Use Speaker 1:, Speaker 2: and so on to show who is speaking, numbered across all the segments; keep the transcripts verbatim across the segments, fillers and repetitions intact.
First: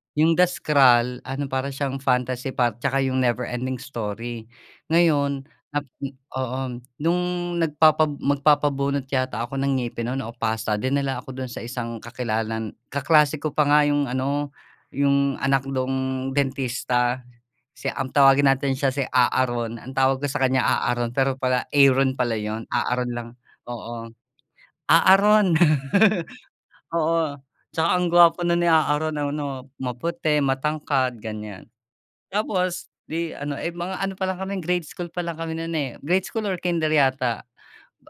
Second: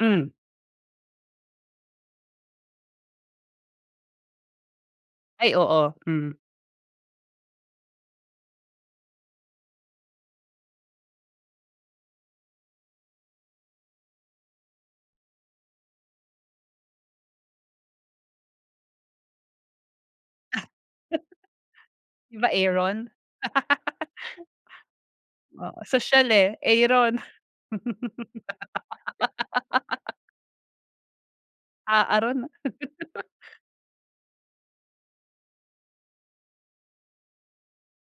Speaker 1: Hmm.
Speaker 2: Yung The Scroll, ano para siyang fantasy par tsaka yung Never Ending Story. Ngayon
Speaker 1: Ay
Speaker 2: nap
Speaker 1: oo,
Speaker 2: mm,
Speaker 1: mm.
Speaker 2: oo. Nung nagpapa magpabunot yata ako ng ngipin no'n o pasta dinala ako do'n sa isang kakilala n kaklase ko pa nga yung ano yung anak nung dentista. Si ang tawagin natin siya si A-a-ron ang tawag ko sa kaniya A-a-ron pero pala Aaron pala
Speaker 1: 'Di ba
Speaker 2: yun, A-a-ron
Speaker 1: Aron?
Speaker 2: lang, oo. "A-a-ron."
Speaker 1: Oo, sosyal eh, Aron.
Speaker 2: Oo, tsaka ang gwapo no'n ni A-a-ron, ano maputi, matangkad ganyan.
Speaker 1: A-a-ron 'no?
Speaker 2: Tapos 'di ano, eh, mga ano pa lang kami grade school pa lang kami no'n, eh, grade school or kinder yata.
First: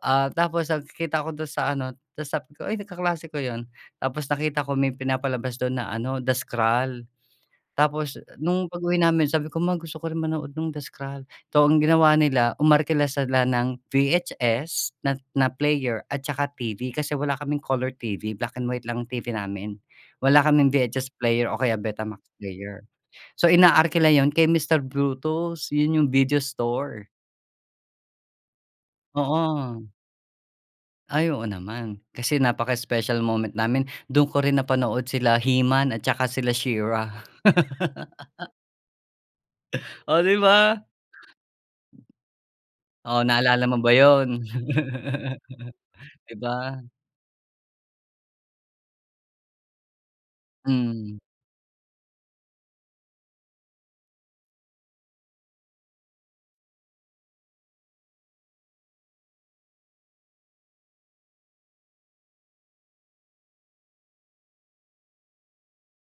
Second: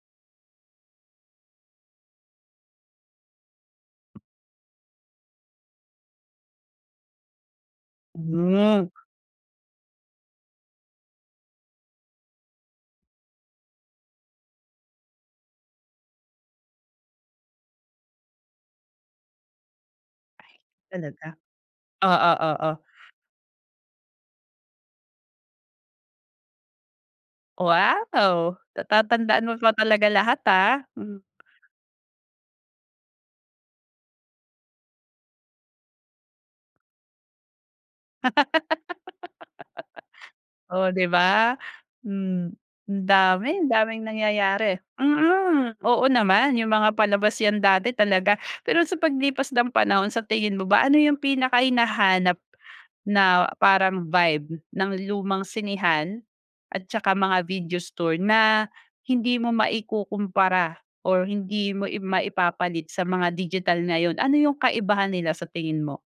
Speaker 2: Ah, tapos nagkikita ko do'n sa ano, ta's sabi ko, "Ay nag kaklase ko yun." Tapos nakita ko may pinapalabas do'n na ano The Scroll, tapos nung
Speaker 1: Hmm.
Speaker 2: pag-uwi namin sabi ko, "Ma gusto ko rin manood nung The Scroll." So, ang ginawa nila umarkila ng V-H-S na na player at saka T-V, kasi wala kaming color T-V, black and white lang ang T-V namin, wala kaming V-H-S
Speaker 1: Talaga?
Speaker 2: player o kaya Betamax
Speaker 1: Oo, oo.
Speaker 2: player. So inaarkila yun kay Mister Bruto's yun yung video store.
Speaker 1: Wow! Natatandaan mo pa
Speaker 2: Oo.
Speaker 1: talaga lahat, ah, hmm.
Speaker 2: Ay, oo naman kasi napaka-special moment namin. Do'n ko rin napanood sila He-Man at saka sila She-Ra. Oh, 'di ba?
Speaker 1: Oh, 'di ba? Hmm, ang
Speaker 2: Oh,
Speaker 1: dami
Speaker 2: naalala mo ba
Speaker 1: daming
Speaker 2: 'yun?
Speaker 1: nangyayari. Mm, oo
Speaker 2: 'Di
Speaker 1: naman, yung
Speaker 2: ba?
Speaker 1: mga palabas yan dati talaga. Pero sa paglipas ng panahon sa tingin mo ba ano yung
Speaker 2: Hmm.
Speaker 1: pinaka hinahanap na parang vibe ng lumang sinehan, at saka mga video store na hindi mo maikukumpara or hindi mo i maipapalit sa mga digital ngayon, ano yung kaibahan nila sa tingin mo?